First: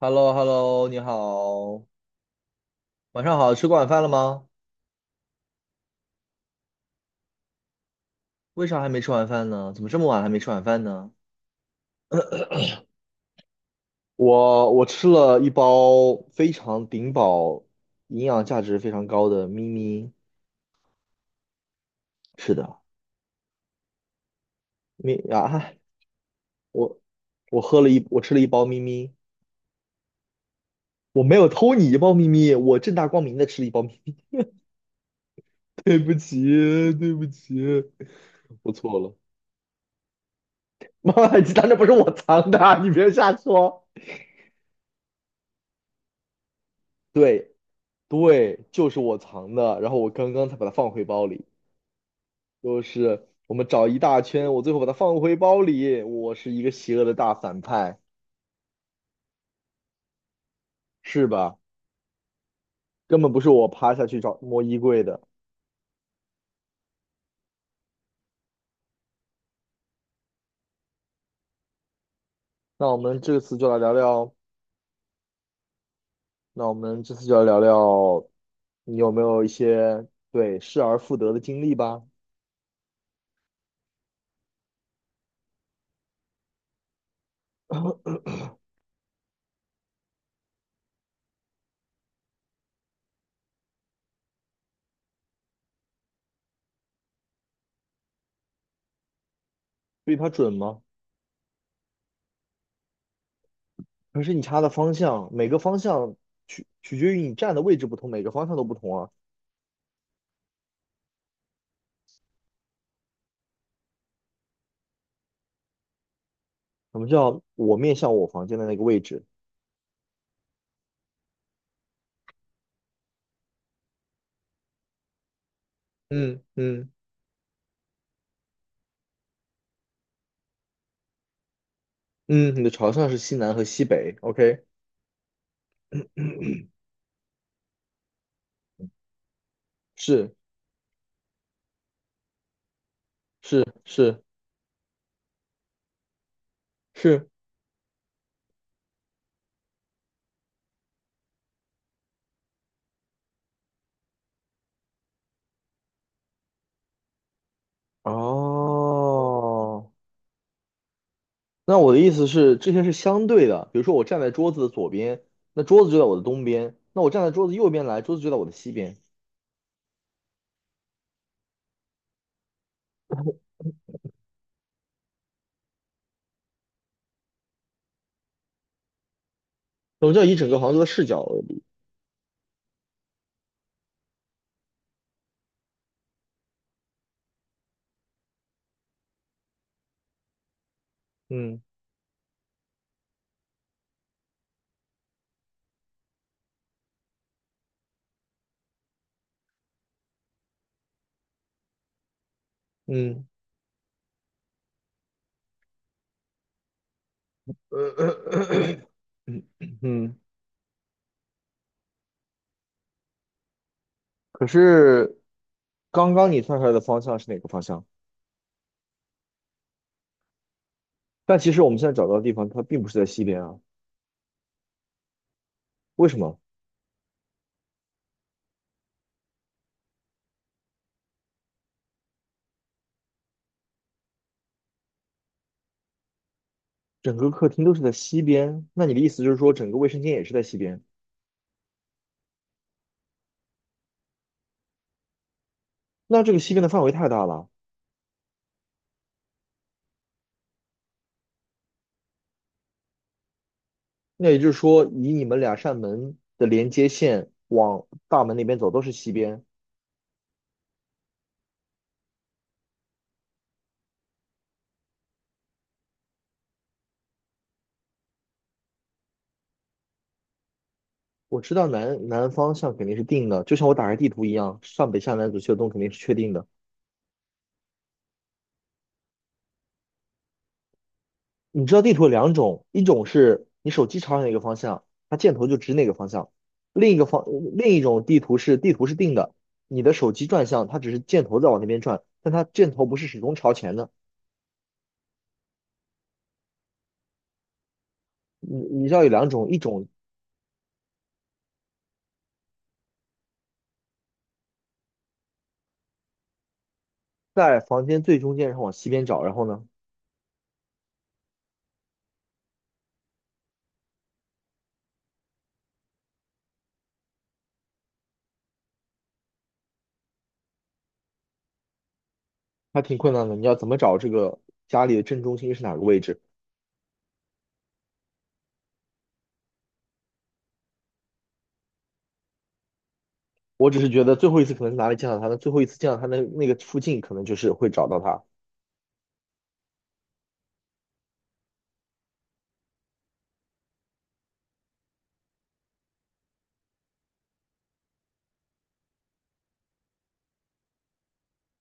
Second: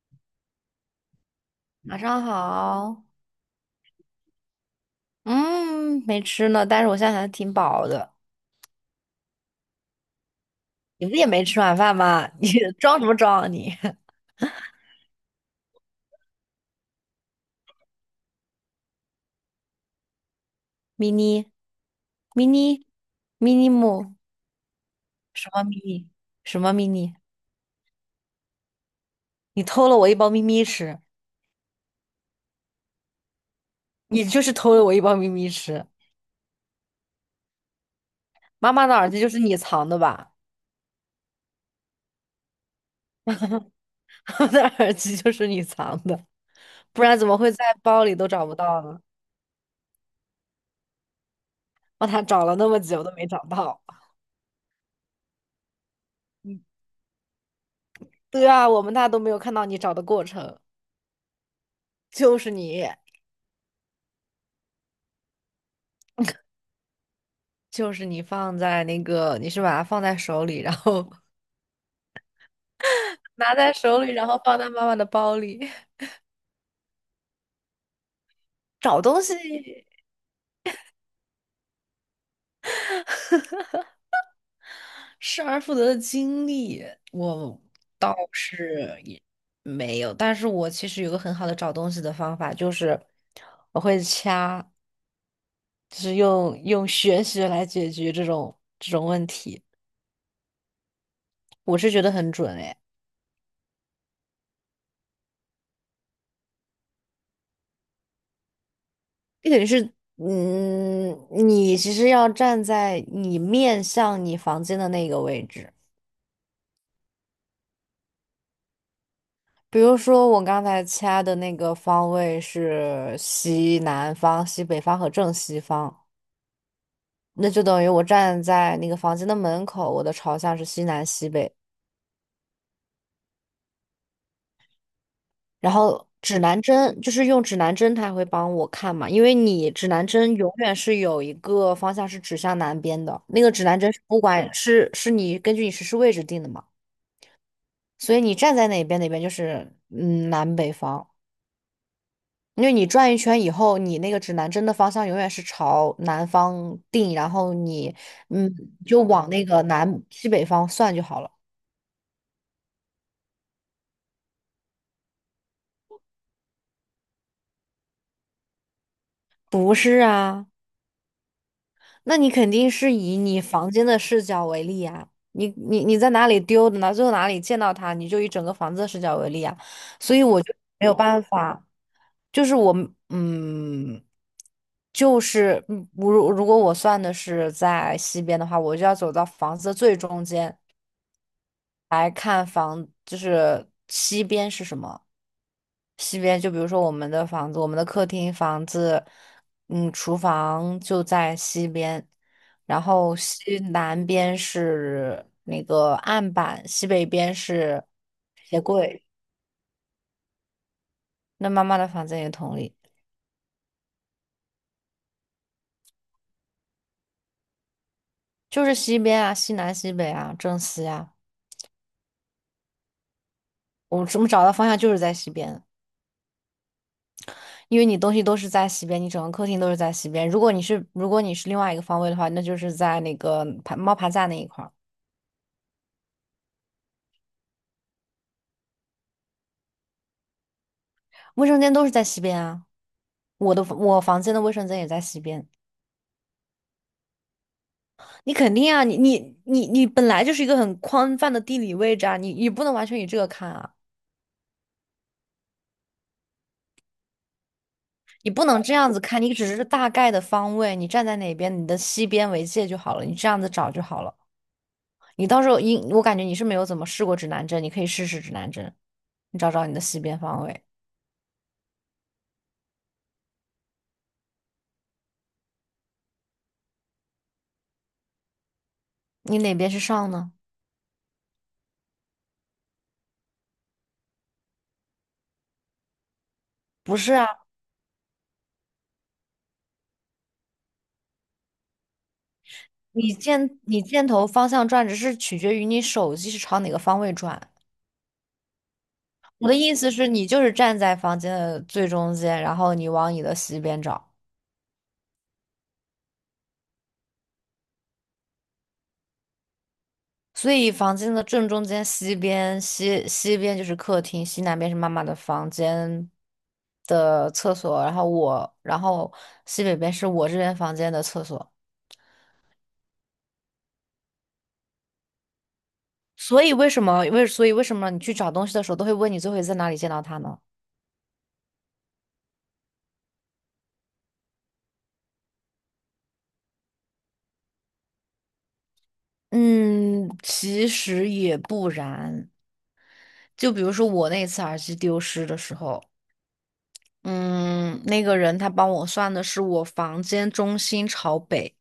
h e l l o h e l l o 你好，晚上好，晚上好，吃过晚饭了吗？嗯，没吃呢，但是我现在还挺饱的。为啥还没吃晚饭呢？怎么这么晚还没吃晚饭你呢？不也没吃晚饭吗？你装什么装啊你 我吃了一包非常顶饱、营养价值非常高的咪咪，？mini 是 mini 的，mini 木咪什么 啊，mini 什么 我 mini？我吃了一包咪咪，你偷了我一包咪咪吃，我没有偷你一包咪咪，我正大光明的吃了一包咪咪，你就是偷了我一包咪咪 吃。对不起，对不起，我妈妈的错耳了，机就是你藏的吧？妈妈，鸡蛋那不是我藏的啊，你别瞎说。我的耳机就是你藏的，不然怎么会对，在包里都找不对，到就是呢？我藏的，然后我刚刚才把它放回包里。我他找了那么就久都没是找我们到。找一大圈，我最后把它放回包里。我是一嗯，个邪恶的大反派，对啊，我们那都没有看到你找的过程，是吧？就是你。根本不是我趴下去找摸衣柜的。就是你放在那个，你是把它放在手里，然后 那我们 这拿次就在来聊手里，然聊，后放在妈妈的包里。那我们这次就来聊聊，你找有没东西有一些对失而复得的经历吧？失而复得的经历，我倒是也没有，但是我其实有个很好的找东西的方法，就是我会掐，就是用玄学来解决这种问题，对它准吗？我是觉得很准诶。可是你插的方向，每个方向取决于你站的位置不同，每个方向都不同啊。这等于是，嗯，你其实要站在你面向你房间的那个位置。什么叫我面向我房间的那个位置？比如说我刚才掐的那个方位是西南方、西北方和正西方，嗯嗯。那就等于我站在那个房间的门口，我的朝向是西南西北。嗯，你的朝向是西南和西北，OK，然后指南针就是用指南针，它会帮我看嘛，因为你指南是针永远是有一个方向是指向南边的，那个是指南针是不是管是你根据你实时位置定的嘛，是，所以你站在哪边哪边就是南北方。因为你转一圈以后，你那个指南针的方向永远是朝南方定，然后你嗯就往那个哦，南西北方算就好了。那我的意思是这些是相对的，比如说我站在桌子的左边，那桌子就在我的东边，那我站在桌子右边来，桌子就在我的西边，不是啊，那你肯定是以你房间的视角为例啊。你在哪里丢的呢？最后哪里见到它，你就以整个房子的视角为例啊。我所就以要以我整就个杭州的没有视角办为例，法，就是我嗯，就是如果我算的是在西边的话，我就要走到房子的最中间，嗯来看房，就是西边是什么？西边就比如说我们的房子，我们的客厅房子，嗯，厨房就在西边，然后嗯西南边是那个案板，西北边是鞋呃 柜。嗯 嗯，那妈妈的房子也同理，可是刚刚你算出来的方向是哪个方向？就是西边啊，西南西北啊，正西啊，但其实我们现在找到的地方它并不是在西边啊，我怎么找到方向就是在西边啊。为什么？因为你东西都是在西边，你整个客厅都是在西边。如果你是另外一个方位的话，那就是在那个爬猫爬架那一块儿，整个客厅都是在西边，那你的意思就是说整个卫生间也是在西边？卫生间都是在西边啊。我房间的卫生间也在西边，那这个西边的范围太大了，你肯定啊，你本来就是一个很宽泛的地理位置啊，你不能完全以这个看啊，那也就是说以你们两扇门的连接线往大你门那不边能走这都是样子西看，你边。只是大概的方位，你站在哪边，你的西边为界就好了，你这样子找就好了。你到时候，你我感觉你是没有怎么试过指南针，你可以试试指南针，你找找你的西边方位。我知道南南方向肯定是定的，就像我打开地图一样，上北下南左西右东肯定是确定的。你哪边是上呢？你知道地图有两种，一种是你手机朝哪个方向，它箭头就指哪个方向；另一不个是方啊，另一种地图是地图是定的，你的手机转向，它只是箭头在往那边转，但它箭头不是你始终朝箭前你的。箭头方向转，只是取决于你手机是朝哪个方位转。你知道有两种，我的一意种思是，你就是站在房间的最中间，然后你往你的西边找。在房间最中间，然后往西边找，然后呢，所以房间的正中间，西边,西边就是客厅，西南边是妈妈的房间的厕所，然后我，然后西北边是我这边房间的厕所。还挺困难的。你要怎么找这个家里的正中心是哪个位置？所以为什么为所以为什么你去找东西的时候都会问你最后一次在哪里见到他呢？我只是觉得最后一次可能是哪里见到他的，最后一次见到他的那个附近，可能就是会找到他。嗯，其实也不然。就比如说我那次耳机丢失的时候，嗯，那个人他帮我算的是我房间中心朝北，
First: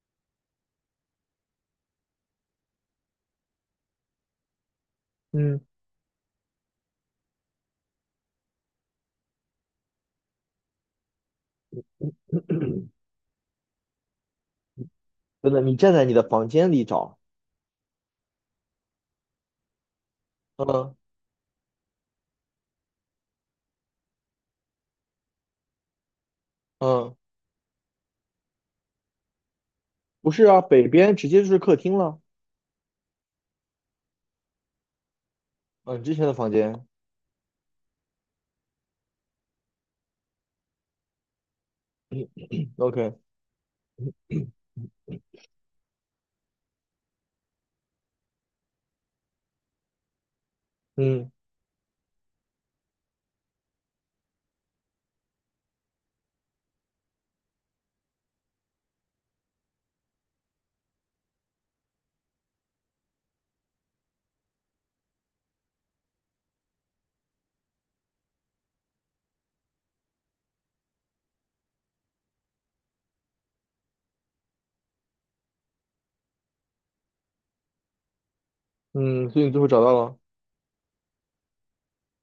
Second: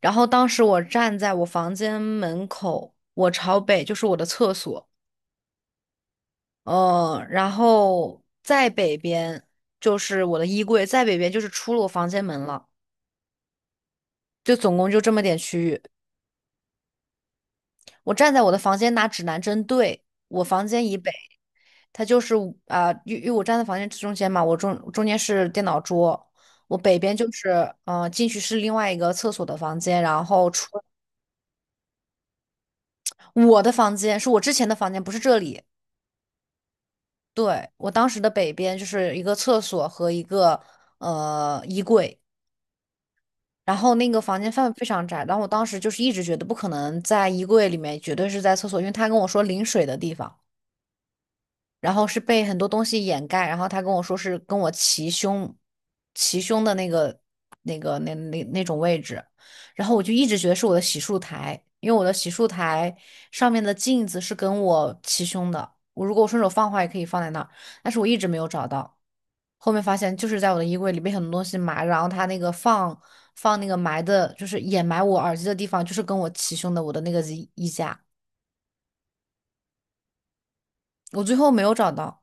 然后当时我站在我房间门口，我朝北就是我的厕所，嗯，嗯，然后再北边就是我的衣柜，再北边就是出了我房间 门了，真就总共就这么点的，区你域。站在你的房间里找，我站在我的房间拿指南针对我房间嗯以北，它就是因为我站在房间中间嘛，我中间是电脑桌，我北嗯，边就是进去是另外一个厕所的房间，然不是后啊，出北边直接就是客厅了。我的房间是我之前的房间，不是这里。嗯，之前的房间对，我当时的北边就是一个厕所和一个衣柜，，OK，然后那个房间范围非常窄，然后我当时就是一直觉得不可能在衣柜里面，绝对是在厕所，因为他跟我说淋水的地方。嗯然后是被很多东西掩盖，然后他跟我说是跟我齐胸，齐胸的那个那种位置，然后我就一直觉得是我的洗漱台，因为我的洗漱台上面的镜子是跟我齐胸的，我如果我顺手放的话也可以放在那儿，但是我一直没有找到，后面发现就是在我的衣柜里被很多东西埋，然后他那个放那个埋的，就是掩埋我耳机的地方，就是跟我齐胸的我的那个衣架，嗯，所以你最后找到了，我最后没有找到。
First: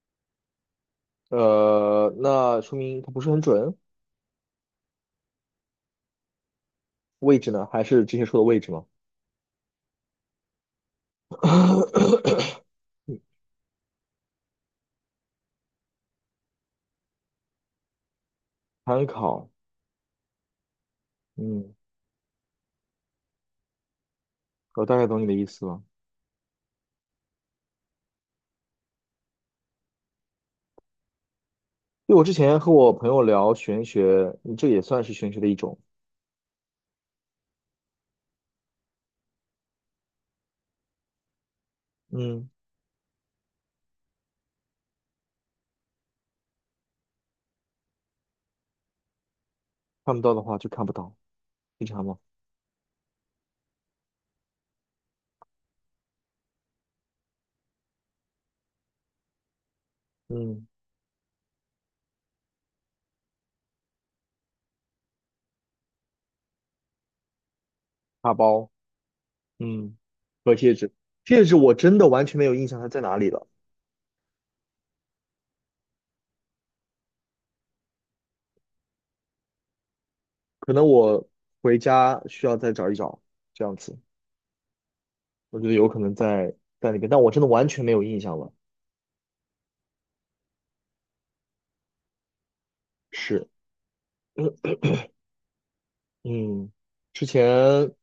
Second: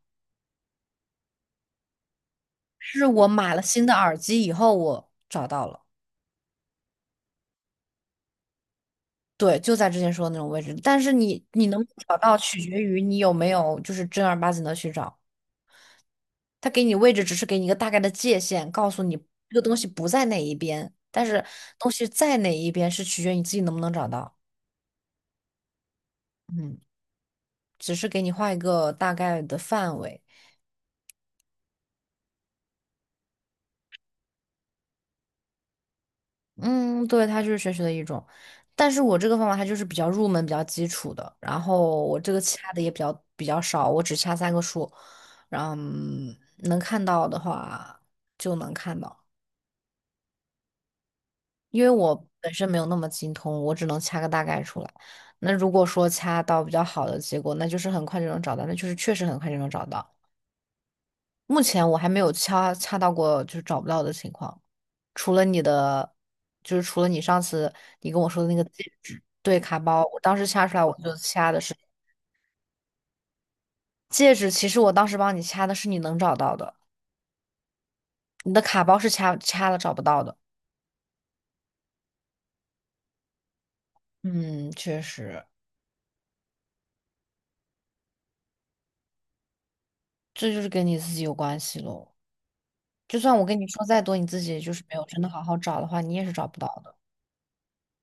那说明是它不我是很买了准。新的耳机以后，我找到了，位置呢？还是之前说的位置吗？对，就在之前说的那种位置。但是你能不能找到，取决于你有没有就是正儿八经的去找。他给你位置，只是给你一个大概的界限，告诉参你考。这个东西不在哪一边，但是嗯，东西在哪一边是取决于你自己能不能找到。我大概懂你的意思了。嗯，只是给你画一个大概的范围。因为我之前和我朋友聊玄学，嗯，这也算是玄学的一种。嗯，对，它就是玄学的一种，但是我这个方法它就是比较入门、比较基础的，然后我这个嗯，掐的也比较少，我只掐三个数，然后能看到的话就能看到，看不到的话就看不到，因正为常吗？我本身没有那么精通，我只能掐个大概出来。那如果说掐到比较好的结果，那就是很快就能找到，那就是确实很快就能找到。嗯，目前我还没有掐到过就是找不到的情况，除了你的，就是除了你上次你跟我大说的那个包，戒指，对，卡嗯，包，我当时和掐戒出来指，我就戒掐指的我是真的完全没有印象它在哪里了，戒指，其实我当时帮你掐的是你能找到的，你的卡包是掐了找不到的。可能我回家需要再找一找，这样子，嗯，确实，我觉得有可能在那边，但我真的完全没有印象了。这就是跟你自己有关系喽。就算我是，跟你说再多，你自己就是没有真的好好找的话，你也是找不到嗯，的。之前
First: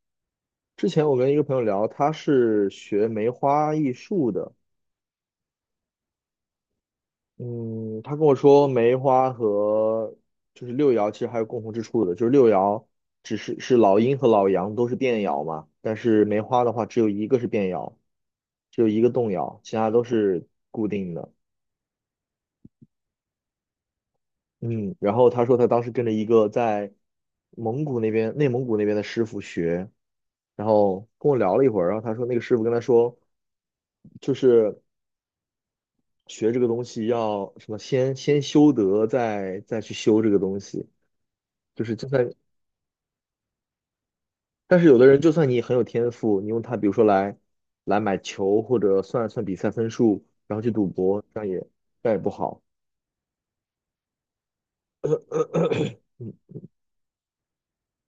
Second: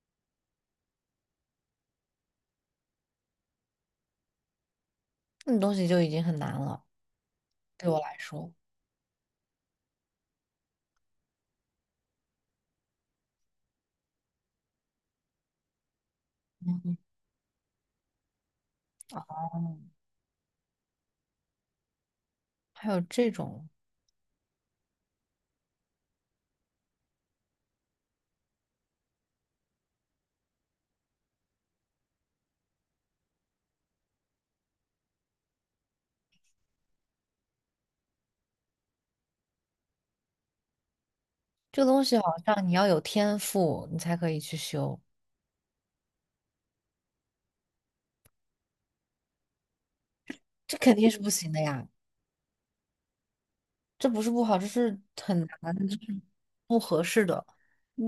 之前我跟一个朋友聊，他是学梅花易数的。那东西就已经很难了，对我嗯，他来跟我说。说梅花和就是六爻其实还有共同之处的，就是六爻只是是老阴和老阳都是变爻嘛，但是梅花的话嗯，只有一个是变爻，只有一个动摇，其嗯他都是固定的。还有这种。嗯，然后他说他当时跟着一个在蒙古那边、内蒙古那边的师傅学，然后跟我聊了一会儿，然后他说那个师傅跟他说，就是学这个东西要什么先修德，再去修这个东西，这就个是东就西算好像你要有天赋，你才可以去但是有修，的人，就算你很有天赋，你用它，比如说来买球，或者算算比赛分数，然后去这赌肯定是博，不这样行也的呀。这样也不好。这不是不好，这是 很难，这 是嗯不合适的。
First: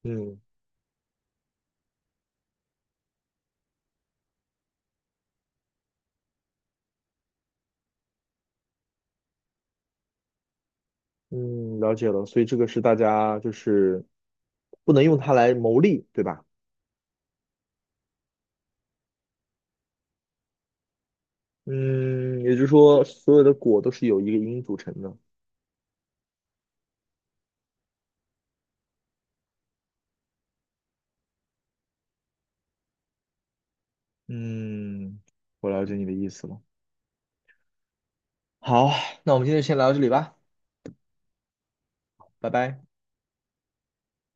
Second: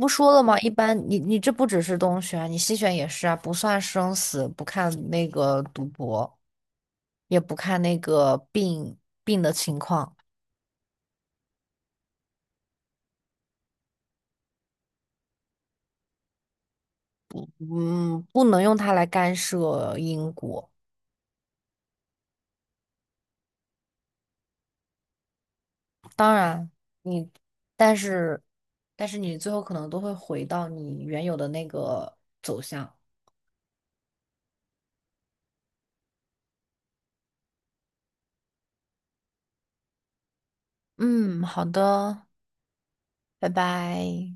不说嗯了吗？一般你这不只是东选，你西选也是啊，不算生死，不看那个赌博，也不看那个病的情况，嗯，了解了。所以这个是大家就是不能用它来谋利，对吧？嗯，不能用它来干涉因果。嗯，也就是说，所有的果都是由一个因组成的。当然，你但是你最后可能都会回到你原有的那个走向。嗯，我了解你的意思了。好，那我们今天就先聊到这里吧，嗯，好的，拜拜。拜拜。